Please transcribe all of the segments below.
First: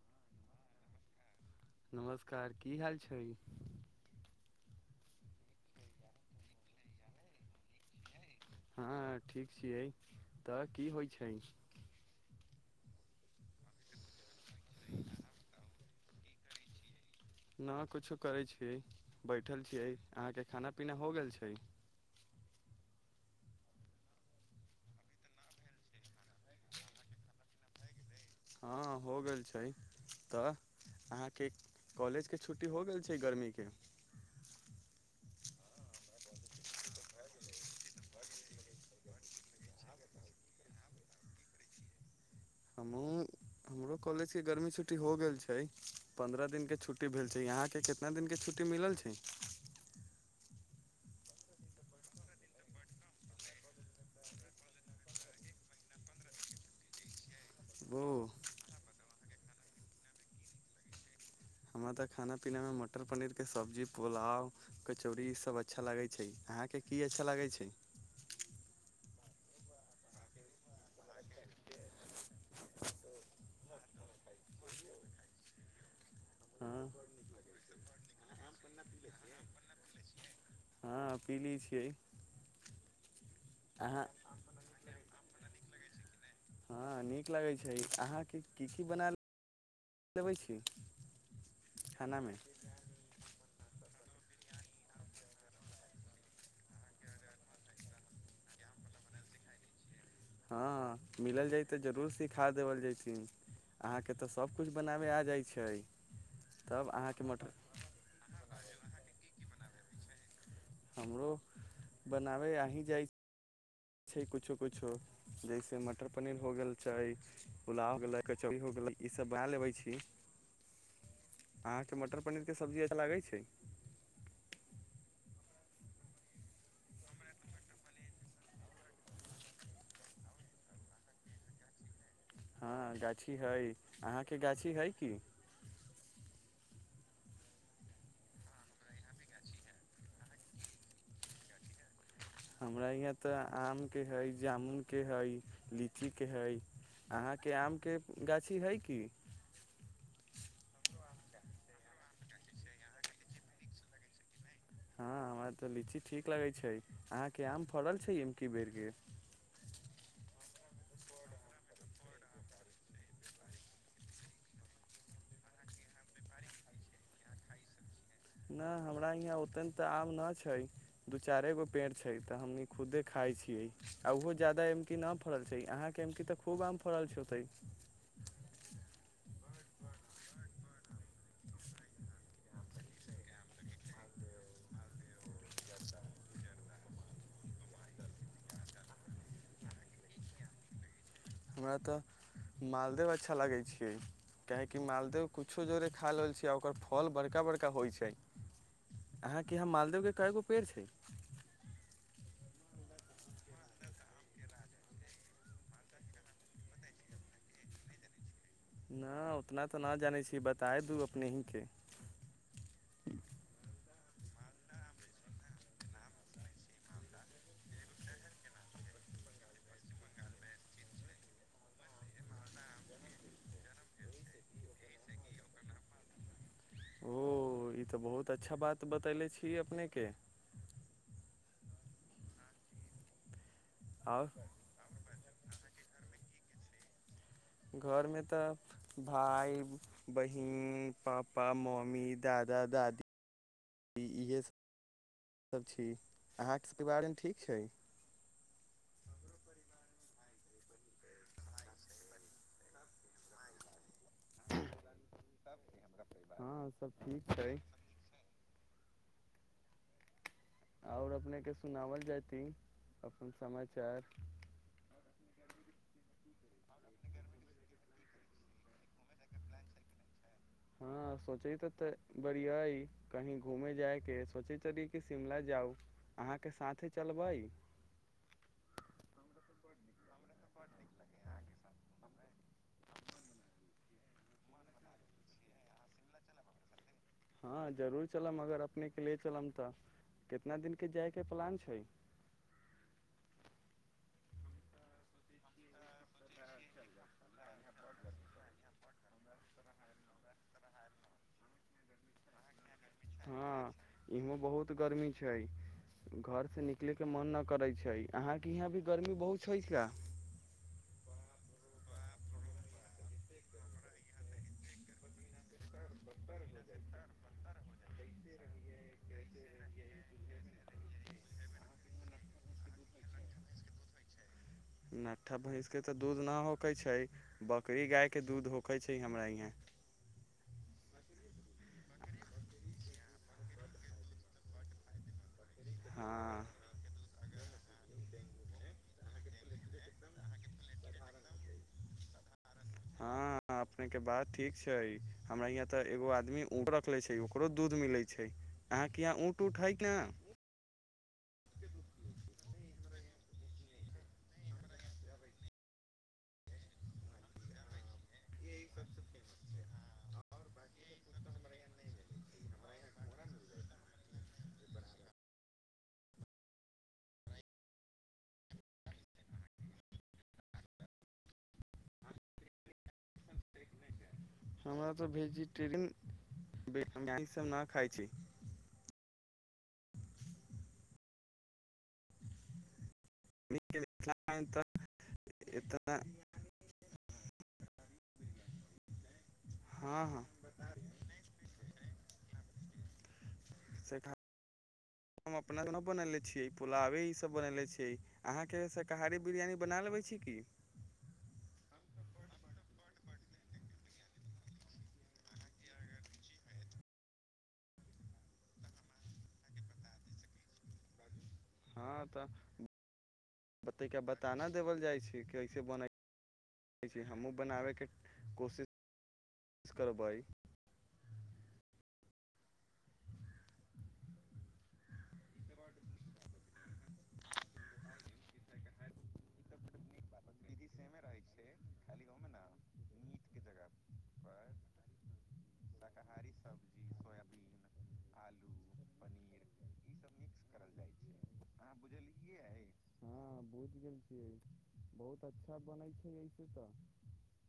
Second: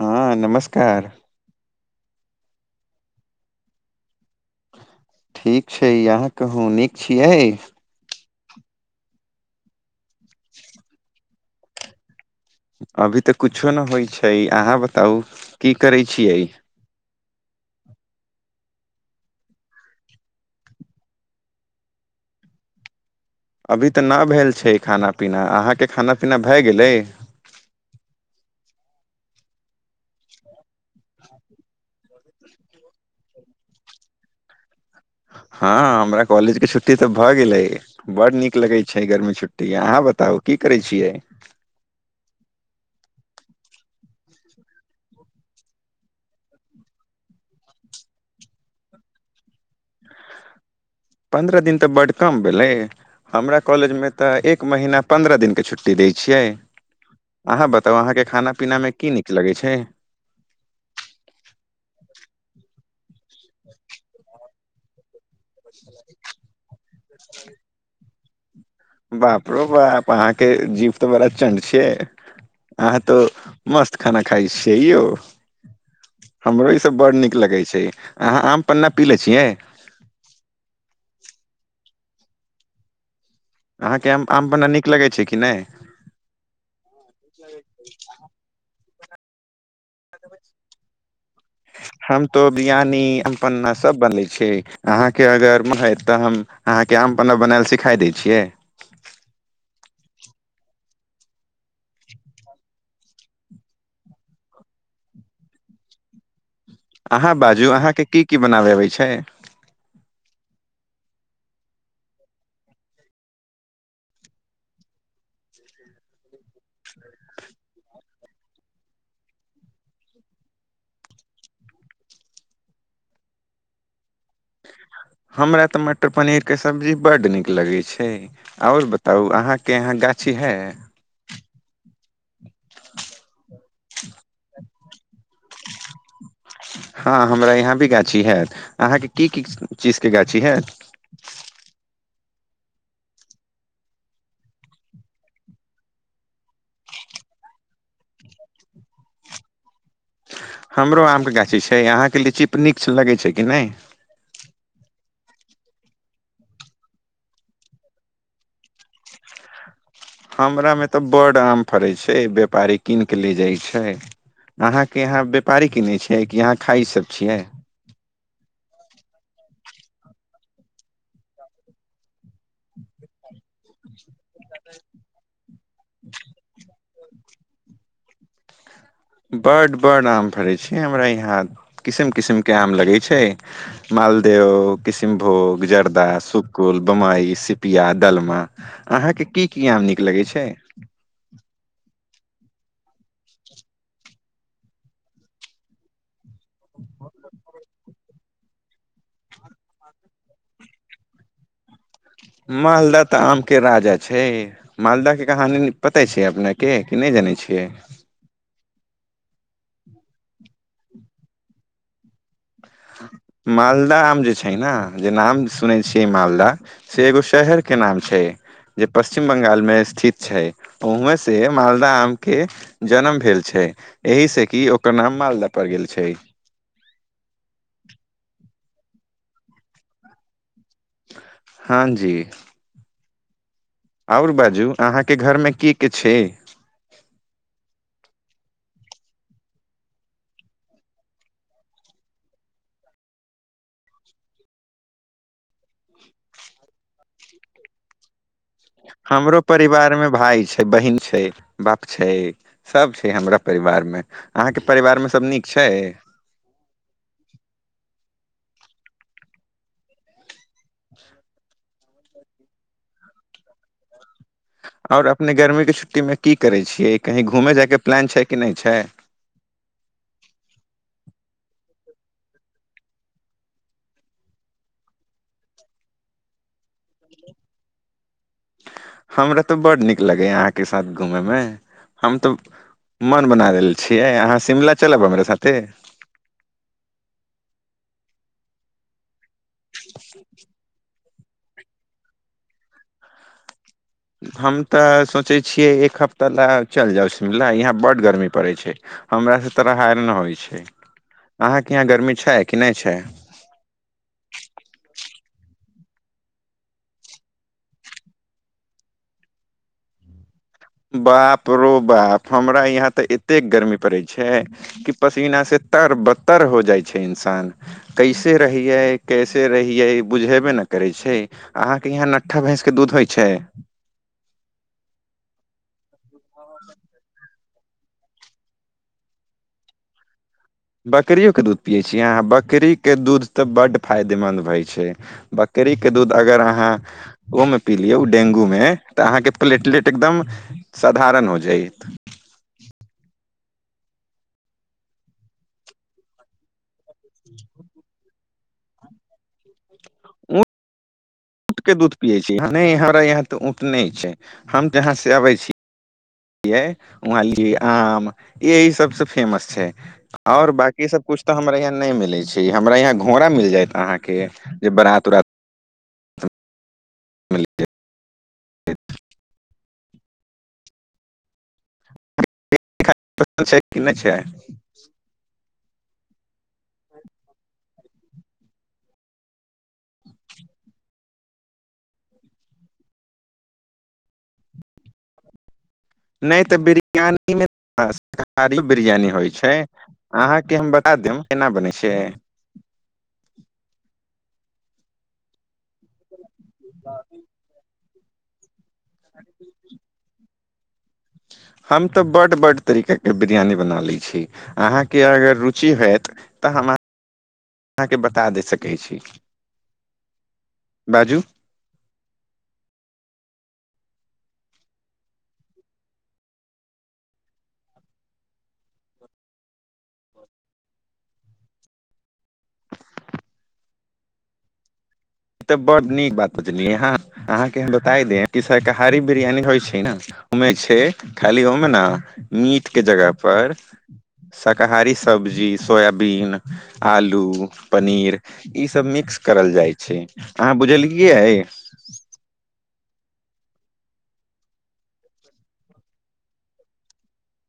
हँ नमस्कार नमस्कार की हाल छै ठीक छै अहाँ कहूँ नीक छियै हँ ठीक छियै तऽ की होइ छै अभी तऽ कछो नहि होइ छै अहाँ बताउ की करै छियै नहि किछो करै छियै बैठल छियै अहाँके खाना पीना हो गेल छै अभी तऽ नहि भेल छै खाना पीना अहाँके खाना पीना भए गेलै हँ हो गेल छै तऽ अहाँके कॉलेजके छुट्टी हो गेल छै गर्मीके हँ हमरा कॉलेजके छुट्टी तऽ भऽ गेलै बड्ड नीक लगैत छै गर्मी छुट्टी अहाँ बताउ की करैत छियै हमू हमरो कॉलेज के गर्मी छुट्टी हो गेल छै पन्द्रह दिनक के छुट्टी भेल छै यहााँ के कितना दिनक के छुट्टी मिलल छै पन्द्रह दिन तऽ बड्ड कम भेलै हमरा कॉलेजमे तऽ एक महीना पन्द्रह दिनके छुट्टी दै छियै अहाँ बताउ ओ अहाँके खाना पीनामे की नीक लगै छै पनिर के सब्जी पुलाउ कचौड़ी सभ सब अच्छा लगै छै अहाँके की अच्छा लगै छै बाप रो बाप अहाँके जीव तऽ बड़ा चणड छियै अहाँ तो मस्त खाना खाइ छियै यौ हँ हमरो ईसभ बड़ नीक लगै छै अहाँ आम पन्ना पी ले छियै पीली छियै अहाँ अहाँके आम आम बना नीक लगैत छै कि नहि हँ नीक लगै छै अहाँके की की बनाल हम खानामे तो बिरयानी अहाँ सब बनबै छि अहाँ कें हम बनल बनल सीखाय दै छिय हँ मिलल जय तऽ जरूर सिखा देल जयथिन अहाँके तऽ सभकिछ बनाबे आ जाइत छै तब अहाँके अहाँ मटर बाजू अहाँके की की बनाबय अबै छै हमरो बनाबै अही जाइ छी छै किछो किछो जैसे मटर पनीर हो गेल छै पुलाव हो गेलै कचौड़ी हो गेलै ईसभ बना लेबै छी अहाँके मटर पनीरके सब्जी अच्छा लागै छै हमरा तऽ मटर पनीरके सब्जी बड्ड नीक लगैत छै आओर बताउ अहाँके यहाँ गाछी हए हँ गाछी हइ अहाँके गाछी हइ की हँ हमरा यहाँ भी गाछी हत अहाँके की की चीजके गाछी हत हमरा यहाँ तऽ आमके हइ जामुनके हइ लीचीके हइ अहाँके आमके गाछी हइ की हमरो आमके गाछी छै अहाँके लीची नीक लगै छै कि नहि हँ हमरा तऽ लीची ठीक लगै छै अहाँके आम फड़ल छै एमे की बेर के हमरामे तऽ बड्ड आम फड़ै छै व्यापारी कीन कऽ ले जाइत छै अहाँके यहाँ व्यापारी कीनै छियै कि यहाँ खाइसभ छियै न हमरा यहाँ ओते तऽ आम न छै दू चारे गो पेड़ छै तऽ हमनी खुदे खााय छियै आ ओहो ज जादा एमकी न फरल छै अहाँ के एमी त खूब आम फल छै ओ तै बड बड आम फरै छी हमरा यहाँ किसिम किसिमके आम लगै छै मालदेह किशनभोग जर्दा सुकुल बमबई सिपिया दलमा अहाँके की की आम नीक लगै छै हमरा तऽ मालदे अच्छा लगैत छैियै कियेकि मालदेव किुछो जोरे खा ल छी कि ओकर फल बड़का बड़का होइत छै अहाँके हम मालदेवके कए गो पेड़ छै मालदाह तऽ आमके राजा छै मालदह के कहानी पताे छै अपने के कि नहि जानै छियै नहि उतना तऽ नहि जानै छी बताय दू अपने ही के मालदा आम जे छै ने जे नाम सुनै छियै मालददा से एगो शहरके नाम छै जे पश्चछिम ब्ंगालमे स्थित छै उवँसँ मालदा आमके जन्म भेल छै एहिसँ कि ओकर नाम मालदा पड़ि गेल छै ओ ई तऽ बहुत अच्छा बात तऽ बतैले छी अपने के हँ जी आओर बाजू अहाँके घरमे की की छै [inaudible] घरमे तऽ भाय बहिन पापा मम्मी दादा दादी इहसभ सभ छी अहाँके सभके बारेमे ठीक छै हमरो परिवार मे भाय छै बहिन छै बाप छै सब छै हमरा परिवार मे अहाँके परिवार मे सब नीक छै हँ सब ठीक छै आओर अपनेके सुनावल जयती अपन समाचार आओर अपने गर्मीके छुट्टीमे की करै छियै कहीँ घूमय जायके प्लान छै कि नहि छै हँ सोचै त तऽ बड़ियइ कहीं घूमे जायके सोचै छल र कि शिमला जाउ अहाँके साथेी चलबै हमरा तऽ बड नीक लगेा अहाँके साथ घूमे मे हम तऽ मन बना रहल छियै अहाँ शिमला चलब हमरा साथे हँ जरूर चला मगर अपने के लए कलमता कितना दिन के जायके के प्लान छै हम तऽ सोचै छियै एक हफ्ता लए चलि जाउ सुझल यहाँ बड्ड गर्मी पड़ैत छै हमरास से तऽराार नहि होइ छै अहाँके यहाँ गर्मी छै कि नहि छै हँ इहो बहुत गर्मी छै घरसँ निकलयके मन न करैत छै अहाँके यहाँ भी गर्मी बहुत छै छल बाप रो बाप हमरा यहाँ तऽ एतेक गर्मी पड़ै छै कि पसीनासँ तर बतर हो जाइ छै इंसान कैसे रहियै कैसे रहियै बुझेबे ने करै छै अहाँके यहाँ नट्ठा भैँंसके दूध होइ छै नठा भैंस के तऽ दूध न होक छै बकरी गायके दूध होकै छै हमरा यहाँ बकरियोकके दूध पियै छीयै अहाँ बकरीके दूध तऽ बड्ड फायदेमन्द होइत छै बकरी करीके दूध हँ अगर अहाँ ओहिमे पी लियै ओ डेंगूमे तऽ अहाँके प्लेटलेट एकदम साधारण हो जायत हँ अपने के बात ठीक छै हमरा यहाँ तऽ एगो आदमी ऊंट रखले छै ओकरो दूध मिले छै अहाँके यहाँ ऊंट ऊंट है न ऊँटके दूध पियै छै नहि हमरा यहाँ तऽ ऊँट नहि छै हम तऽ यहाँसँ अबै छीै वहाँ ली आम यही सभसँ फेमस छै आओर बाँकी सभकिछु तऽ हमरा यहाँ नहि मिलै छै हमरा यहाँ घोड़ा मिल जायत अहाँके जे बारात उराात ल- एखन पसन्द छै कि नहि छै देखु इ सब ना खाई छि ए त नहि तऽ बिरयानी ईमे ह शाकारी बिरियानी होइ छै हँ हँ अहाँके हम बता देब केना बनै छैै [inaudible] हम अपना बनले छियै पुलावे ई सब बनेले छै अहाँके कहारी बिरयानी बना ले छी की हम तर बड तरीका कें बिरयानी बना लैय छि बाजु हँ तऽतैा बताना देबल जाइ छै कैसे बनैै छै हमहूँ बनाबयके कोशिश कोि करबै ई तऽ ब्ड नीक बात बतलियै ह अहाँके हम बता दे शाकाहारी बिरियानी होइ छै ने उमे छै खाली मे ने मीट के जगह पर शाकाहारी सब्जी सोयाबीन आलू पनीर ई सब मिक्स करल जाय छै बुझलिय अय हँ बुझ गेल छियै बहुत अच्छा बनै छै तऽ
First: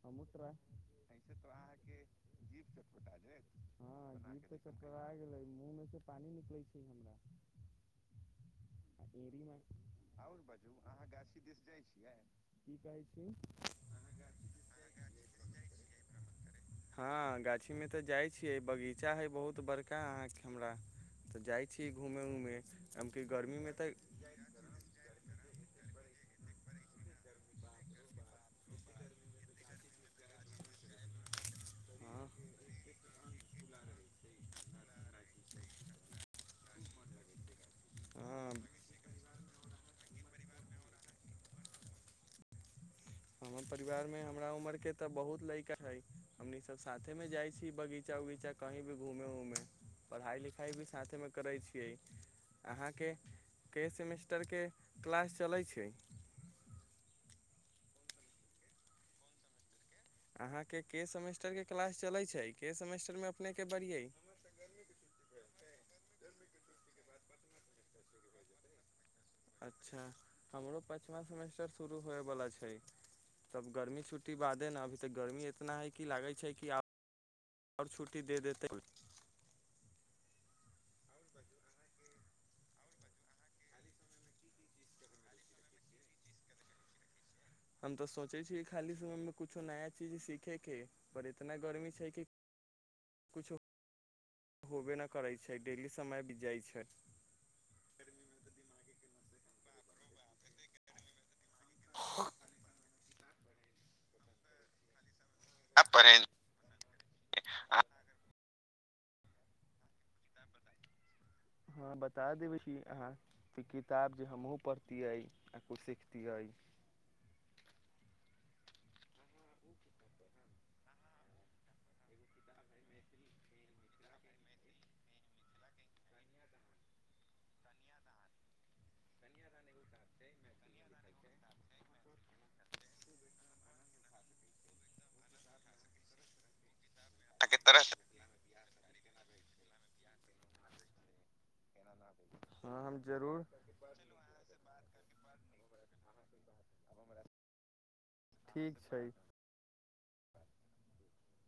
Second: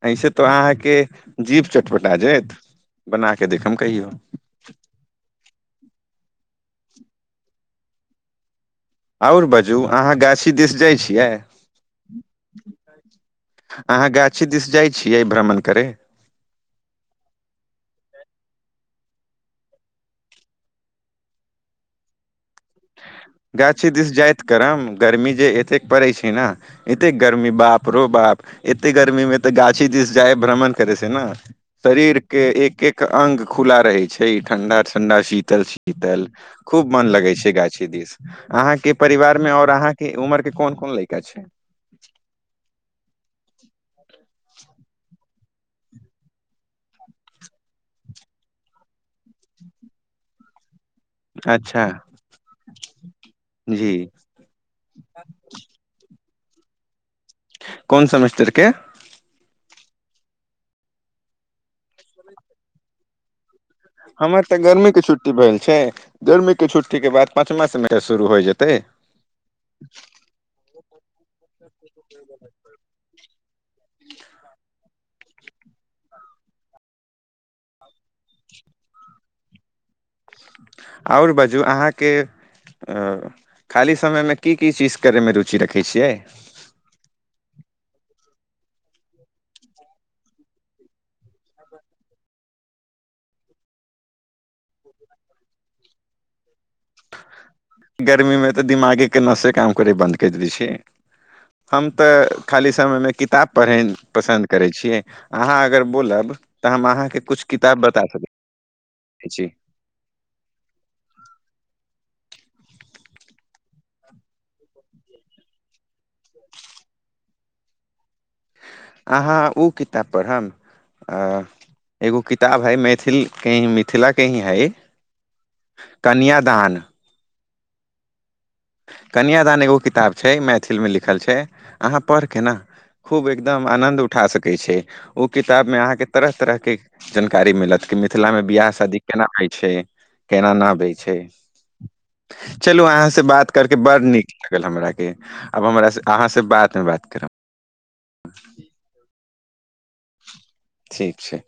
हँ ऐसे तऽ अहाँके गिफ्ट जीभ चटपटा जायत आ बना के देखम कहियो गेलिए मुह मे से पानि निकलै छै हमरा आओर बाजू अहाँ गाछी दिस जाइ छियै कह अहाँ गाछी दिस जाइ छियै भ्रमण करे हँ गाछीमे तऽ जाइ बगीचा है बहुत बड़का अहाँ के हमरा तऽ जाय छी घूमे उऊमे गाछ दिस जायत करम गर्मी जे एतेक पड़ै छै ह ने एते गर्मी बाप रो बाप एते गर्मी में ते गाछी दिस जाय भ्रमण करे से ने शरीर हँ के एक एक अंग खुला रहे छै ई ठंडा ठंडा शीतल शीतल खूब मन लगे छै गाछी छै दिस हँ अहाँके परिवार मे आओर अहाँ कें उमर कें कोनकोन लड़का छै परिवार मे हमरा उमर के तऽ बहुत लैा ह हमनी सब साथे में जाइ छी बगीचा उगीचा कहीं भी घूमे उमे पढ़ाई लिखाई भी साथेमे करै अच्छा छियै अहाँके के जी सेमेस्टर के क्लास चलै छै कोन सेमेस्टरके अहाँ के के सेमेस्टर के क्लास चले छै के सेमेस्टर मे अपने हमर तऽ गर्मी के छुट्टी भेल छै जर्मीके छुट्टीके बाद पाँचमा समे तऽ शुरू होइ जेतै अच्छा हमरो प प सेमेस्टर शुरू होएवला छै तब गर्मी छुट्टी बादे ने अभी तऽ गर्मी इतना है कि लागै छै कि आब आओर छुट्टी दे देतै आओर बाजू अहाँके खाली समयमे की की चीज करयमे रुचि रखै छियै हम तऽ सोचै छी खाली समय मे कुछो नया चीज सीखे के पर इतना गर्मी छै कि कछो होबे न करै छै डेली समय बी जाइ छै गर्मी मे तऽ दिमागे कें नसे काम केरे बन्द कए दे छै हम तऽ खाली समय मे किताब पढ़ै पसन्द करै छियै अहाँ अगर बोलब तऽ हम अहाँके कछ किताब बता सकी जी हँ बता देबै क अहाँ कि किताब जे हमहूँ पढ़तिियै आ किछ सिखतिियै अहाँ ओ किताब पढ़म एगो किताब हइ मैथिलके ही मिथिलाके ही हइ कन्यादान कन्यादान एगो किताब छै मैथिलमे लिखल छै अहाँ पढ़ि कऽ ने खूब एकदम आनन्द उठा सकै छी ओ किताबमे अहाँके तरह तरहके जानकारी मिलत कि मिथिला मे बियाह शदी केना होइ छै केना नबै छै हँ चलू हम अहाँ से जरूर बात करके बड़ नीक लागल हमराके आब हमर अहाँसँ बातमे बात करब ठीक छै ठीक छै